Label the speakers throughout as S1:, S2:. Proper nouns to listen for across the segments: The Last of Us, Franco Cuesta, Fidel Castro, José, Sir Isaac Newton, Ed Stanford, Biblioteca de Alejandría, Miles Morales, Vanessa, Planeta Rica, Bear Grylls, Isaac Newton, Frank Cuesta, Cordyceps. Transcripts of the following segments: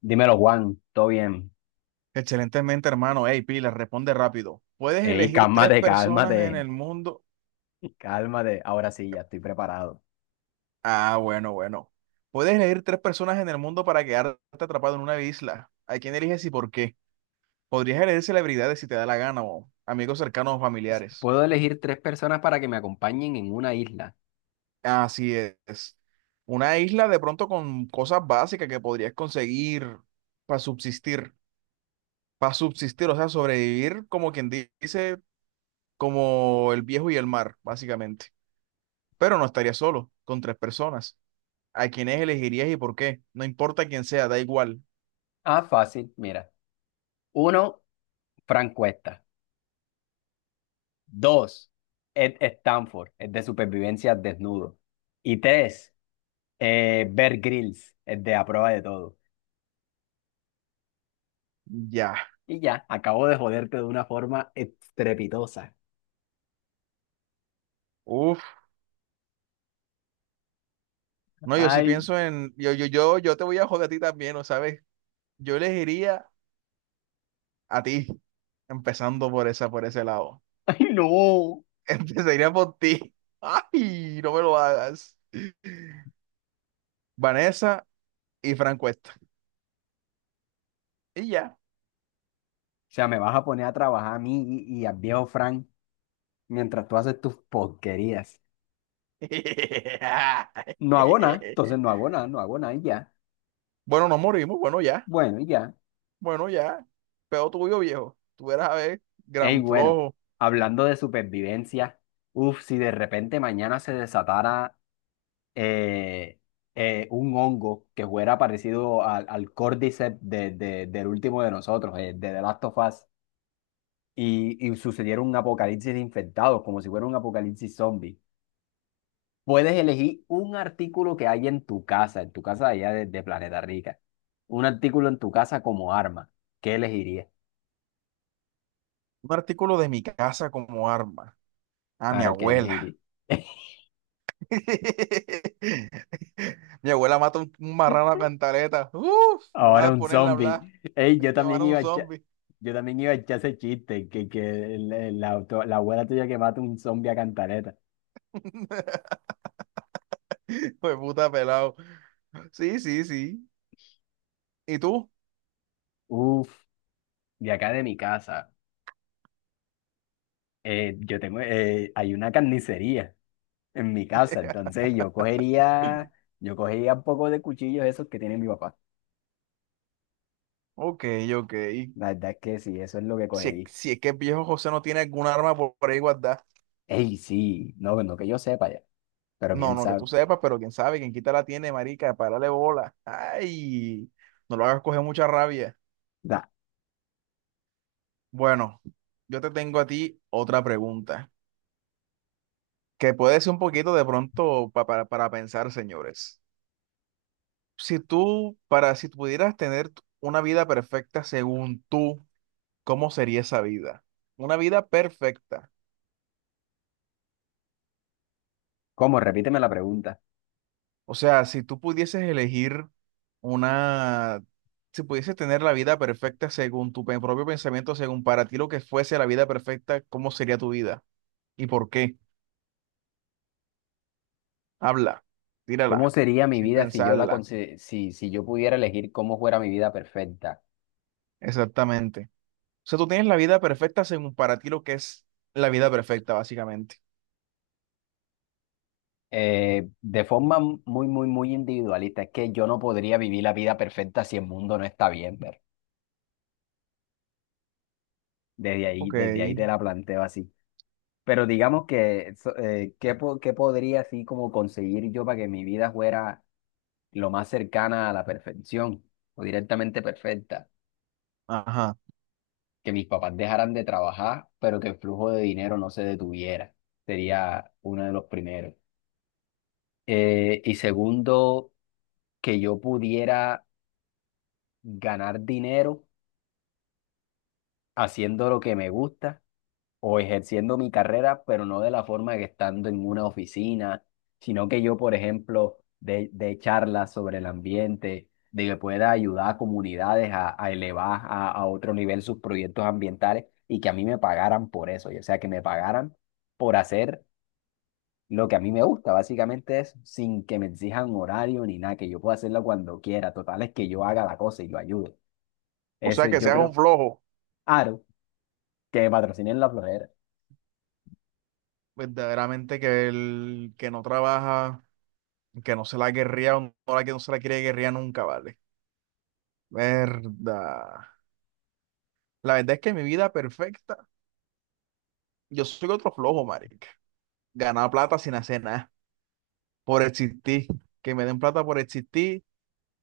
S1: Dímelo, Juan, todo bien.
S2: Excelentemente, hermano. Hey, Pila, responde rápido. ¿Puedes
S1: Ey,
S2: elegir tres personas en el mundo?
S1: cálmate. Ahora sí, ya estoy preparado.
S2: Ah, bueno, bueno. ¿Puedes elegir tres personas en el mundo para quedarte atrapado en una isla? ¿A quién eliges y por qué? Podrías elegir celebridades si te da la gana o amigos cercanos o familiares.
S1: Puedo elegir tres personas para que me acompañen en una isla.
S2: Así es. Una isla de pronto con cosas básicas que podrías conseguir para subsistir. Para subsistir, o sea, sobrevivir como quien dice, como el viejo y el mar, básicamente. Pero no estaría solo, con tres personas. ¿A quiénes elegirías y por qué? No importa quién sea, da igual.
S1: Ah, fácil, mira. Uno, Frank Cuesta. Dos, Ed Stanford, el de supervivencia desnudo. Y tres, Bear Grylls, el de a prueba de todo.
S2: Ya.
S1: Y ya, acabo de joderte de una forma estrepitosa.
S2: Uf. No, yo sí
S1: Ay,
S2: pienso en. Yo te voy a joder a ti también, ¿no sabes? Yo elegiría a ti, empezando por esa, por ese lado.
S1: ay, no. O
S2: Empezaría por ti. Ay, no me lo hagas. Vanessa y Franco Cuesta. Y ya.
S1: sea, me vas a poner a trabajar a mí y al viejo Frank, mientras tú haces tus porquerías. No hago nada, entonces no hago nada, no hago nada y ya.
S2: Bueno, nos morimos. Bueno, ya.
S1: Bueno, y ya.
S2: Bueno, ya. Peor tuyo, viejo. Tú eras a ver,
S1: Ey,
S2: gran
S1: bueno,
S2: flojo.
S1: hablando de supervivencia, uff, si de repente mañana se desatara eh, un hongo que fuera parecido al, al Cordyceps del último de nosotros, de The Last of Us, y sucediera un apocalipsis de infectados, como si fuera un apocalipsis zombie. Puedes elegir un artículo que hay en tu casa allá de Planeta Rica. Un artículo en tu casa como arma. ¿Qué elegirías?
S2: Un artículo de mi casa como arma. A mi
S1: Claro, ¿qué
S2: abuela.
S1: elegirías?
S2: Mi abuela mata un marrano a cantaleta. Uf, nada
S1: Ahora
S2: más de
S1: un
S2: ponerla a hablar.
S1: zombie. Ey, yo
S2: Me van
S1: también
S2: a un
S1: iba a echar,
S2: zombie.
S1: yo también iba a echar ese chiste, que la abuela tuya que mata un zombie a cantareta.
S2: Pues puta pelado. Sí, sí, sí. ¿Y tú?
S1: Uf, de acá de mi casa, yo tengo, hay una carnicería en mi casa, entonces yo cogería un poco de cuchillos esos que tiene mi papá.
S2: Ok, ok.
S1: La verdad es que sí, eso es lo que
S2: Si,
S1: cogí.
S2: si es que el viejo José no tiene algún arma por ahí guardada.
S1: Ey, sí, no, no que yo sepa ya, pero
S2: No,
S1: quién
S2: no, que
S1: sabe.
S2: tú sepas, pero quién sabe, quién quita la tiene, marica, párale bola. Ay, no lo hagas coger mucha rabia.
S1: Da,
S2: Bueno, yo te tengo a ti otra pregunta. Que puede ser un poquito de pronto para pensar, señores. Si tú, para, si pudieras tener una vida perfecta según tú, ¿cómo sería esa vida? Una vida perfecta.
S1: ¿cómo? Repíteme la pregunta.
S2: O sea, si tú pudieses elegir una, si pudieses tener la vida perfecta según tu propio pensamiento, según para ti lo que fuese la vida perfecta, ¿cómo sería tu vida? ¿Y por qué? Habla,
S1: ¿Cómo
S2: tírala,
S1: sería mi
S2: sin
S1: vida si yo la
S2: pensarla.
S1: si, si yo pudiera elegir cómo fuera mi vida perfecta?
S2: Exactamente. O sea, tú tienes la vida perfecta según para ti lo que es la vida perfecta, básicamente.
S1: De forma muy, muy, muy individualista, es que yo no podría vivir la vida perfecta si el mundo no está bien, ver.
S2: Ok,
S1: Desde ahí te la planteo así. Pero digamos que, ¿qué, qué podría así como conseguir yo para que mi vida fuera lo más cercana a la perfección o directamente perfecta?
S2: ajá.
S1: Que mis papás dejaran de trabajar, pero que el flujo de dinero no se detuviera. Sería uno de los primeros. Y segundo, que yo pudiera ganar dinero haciendo lo que me gusta o ejerciendo mi carrera, pero no de la forma que estando en una oficina, sino que yo, por ejemplo, de charlas sobre el ambiente, de que pueda ayudar a comunidades a elevar a otro nivel sus proyectos ambientales y que a mí me pagaran por eso, o sea, que me pagaran por hacer lo que a mí me gusta, básicamente es sin que me exijan horario ni nada, que yo pueda hacerlo cuando quiera, total es que yo haga la cosa y lo ayude.
S2: O sea,
S1: Eso
S2: que
S1: yo
S2: seas un
S1: creo,
S2: flojo,
S1: Aro, que me patrocinen la florera.
S2: verdaderamente que el que no trabaja, que no se la guerría, o no la que no se la quiere guerría nunca, ¿vale? Verdad. La verdad es que mi vida perfecta, yo soy otro flojo, marica. Ganar plata sin hacer nada, por existir. Que me den plata por existir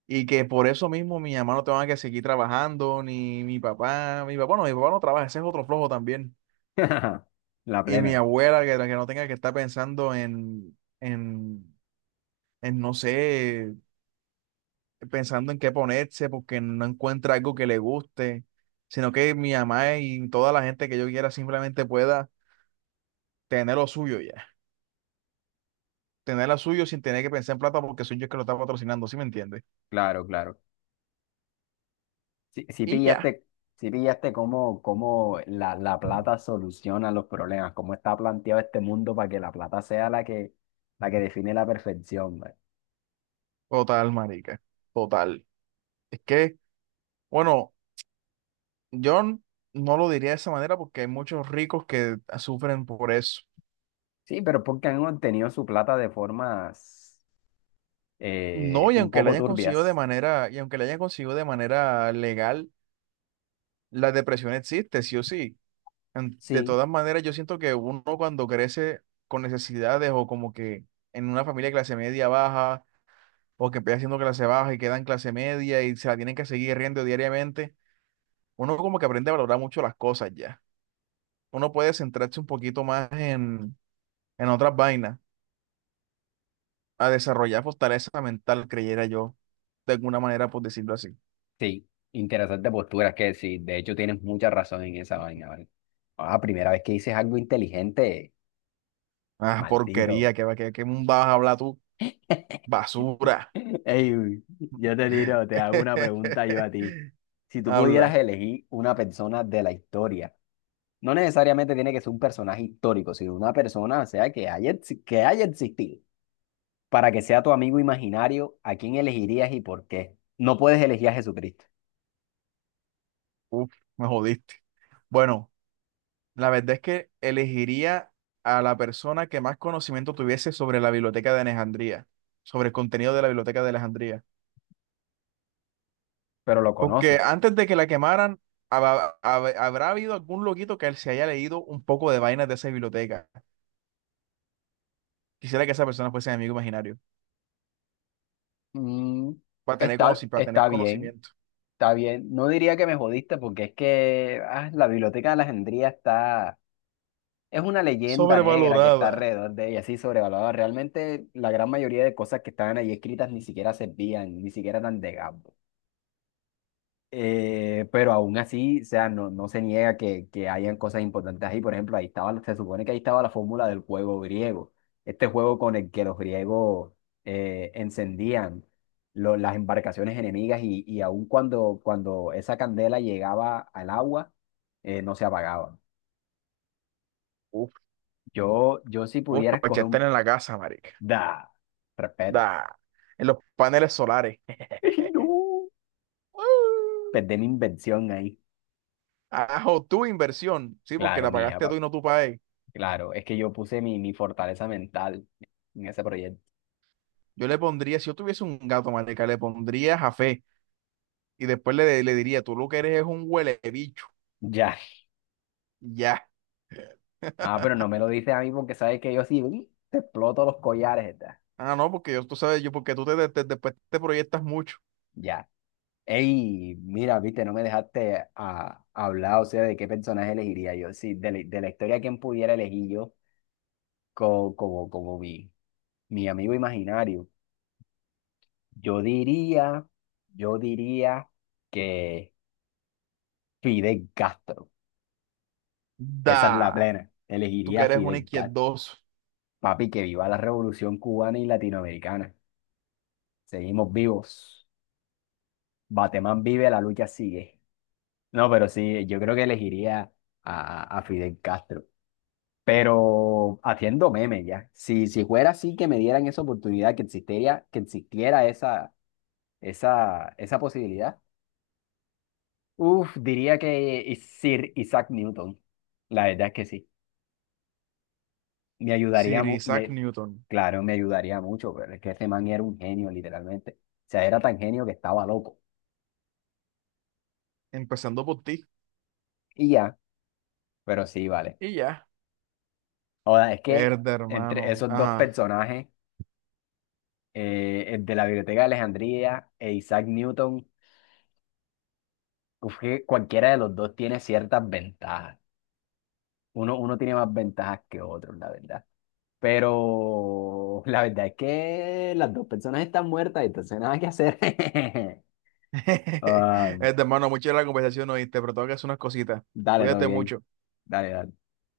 S2: y que por eso mismo mi mamá no tenga que seguir trabajando, ni mi papá, mi papá no trabaja, ese es otro flojo también.
S1: La
S2: Y mi
S1: plena.
S2: abuela, que no tenga que estar pensando en, no sé, pensando en qué ponerse porque no encuentra algo que le guste, sino que mi mamá y toda la gente que yo quiera simplemente pueda tener lo suyo ya. Tener lo suyo sin tener que pensar en plata porque soy yo el que lo está patrocinando, ¿sí me entiendes?
S1: Claro, claro. Si si
S2: Y ya.
S1: pillaste, si pillaste cómo, cómo la, la plata soluciona los problemas, cómo está planteado este mundo para que la plata sea la que define la perfección, ¿vale?
S2: Total, marica. Total. Es que, bueno, yo n- no lo diría de esa manera porque hay muchos ricos que sufren por eso.
S1: Sí, pero porque han obtenido su plata de formas
S2: No, y
S1: un
S2: aunque la
S1: poco
S2: hayan conseguido de
S1: turbias.
S2: manera, y aunque la hayan conseguido de manera legal, la depresión existe, sí o sí. De
S1: Sí.
S2: todas maneras, yo siento que uno cuando crece con necesidades o como que en una familia de clase media baja o que empieza siendo clase baja y queda en clase media y se la tienen que seguir riendo diariamente, uno como que aprende a valorar mucho las cosas ya. Uno puede centrarse un poquito más en otras vainas, a desarrollar fortaleza mental, creyera yo, de alguna manera, por decirlo así.
S1: Sí, interesante postura, es que sí, de hecho tienes mucha razón en esa vaina, ¿vale? Ah, primera vez que dices algo inteligente,
S2: Ah,
S1: maldito.
S2: porquería, qué que vas a hablar tú, basura.
S1: Ey, yo te tiro, te hago una pregunta yo a ti. Si tú
S2: Habla.
S1: pudieras elegir una persona de la historia, no necesariamente tiene que ser un personaje histórico, sino una persona, o sea, que haya, que haya existido, para que sea tu amigo imaginario, ¿a quién elegirías y por qué? No puedes elegir a Jesucristo,
S2: Uf, me jodiste. Bueno, la verdad es que elegiría a la persona que más conocimiento tuviese sobre la biblioteca de Alejandría, sobre el contenido de la biblioteca de Alejandría.
S1: pero lo
S2: Porque
S1: conoces.
S2: antes de que la quemaran, habrá habido algún loquito que se haya leído un poco de vainas de esa biblioteca. Quisiera que esa persona fuese mi amigo imaginario,
S1: Mm,
S2: para tener
S1: está,
S2: para tener
S1: está bien,
S2: conocimiento.
S1: está bien. No diría que me jodiste porque es que ah, la Biblioteca de Alejandría está... Es una leyenda negra que está
S2: Sobrevalorada.
S1: alrededor de ella, así sobrevalorada. Realmente la gran mayoría de cosas que estaban ahí escritas ni siquiera servían, ni siquiera eran de Gabo. Pero aún así, o sea, no, no se niega que hayan cosas importantes ahí. Por ejemplo, ahí estaba, se supone que ahí estaba la fórmula del juego griego. Este juego con el que los griegos encendían las embarcaciones enemigas y aún cuando, cuando esa candela llegaba al agua, no se apagaba. Yo si
S2: Uf,
S1: pudiera
S2: para
S1: escoger...
S2: echarte en la casa, marica.
S1: Da, respeta.
S2: Da. En los paneles solares.
S1: No,
S2: Uh.
S1: perdí mi invención ahí.
S2: Ajo, tu inversión. Sí, porque
S1: Claro,
S2: la
S1: mía,
S2: pagaste tú y no tú pagué.
S1: claro. Es que yo puse mi, mi fortaleza mental en ese proyecto.
S2: Yo le pondría, si yo tuviese un gato, marica, le pondría Jafé. Y después le diría, tú lo que eres es un huele bicho.
S1: Ya.
S2: Ya.
S1: Ah, pero no me lo dices a mí porque sabes que yo sí uy, te exploto los collares, da.
S2: Ah, no, porque yo, tú sabes, yo, porque tú después te proyectas mucho.
S1: Ya. Ey, mira, viste, no me dejaste a, hablar, o sea, de qué personaje elegiría yo. Sí, de, de la historia, ¿quién pudiera elegir yo como, como, como mi amigo imaginario? Yo diría, yo diría que... Fidel Castro. Esa es la
S2: Da.
S1: plena.
S2: Tú que
S1: Elegiría a
S2: eres un
S1: Fidel Castro.
S2: izquierdoso.
S1: Papi, que viva la revolución cubana y latinoamericana. Seguimos vivos. Batemán vive, la lucha sigue. No, pero sí, yo creo que elegiría a Fidel Castro. Pero haciendo memes ya. Si, si fuera así que me dieran esa oportunidad, que existiera esa posibilidad, uf, diría que Sir Isaac Newton. La verdad es que sí. Me ayudaría,
S2: Sir Isaac Newton.
S1: claro, me ayudaría mucho, pero es que ese man era un genio, literalmente. O sea, era tan genio que estaba loco.
S2: Empezando por ti.
S1: Y ya, pero sí, vale.
S2: Y ya.
S1: Ahora, es que
S2: Herda,
S1: entre
S2: hermano.
S1: esos dos
S2: Ajá.
S1: personajes, el de la Biblioteca de Alejandría e Isaac Newton, uf, que cualquiera de los dos tiene ciertas ventajas. Uno, uno tiene más ventajas que otro, la verdad. Pero la verdad es que las dos personas están muertas, entonces nada que hacer.
S2: Este,
S1: Ah,
S2: hermano, mucha la conversación, oíste, pero tengo que hacer unas cositas.
S1: dale, todo
S2: Cuídate
S1: bien.
S2: mucho.
S1: Dale, dale.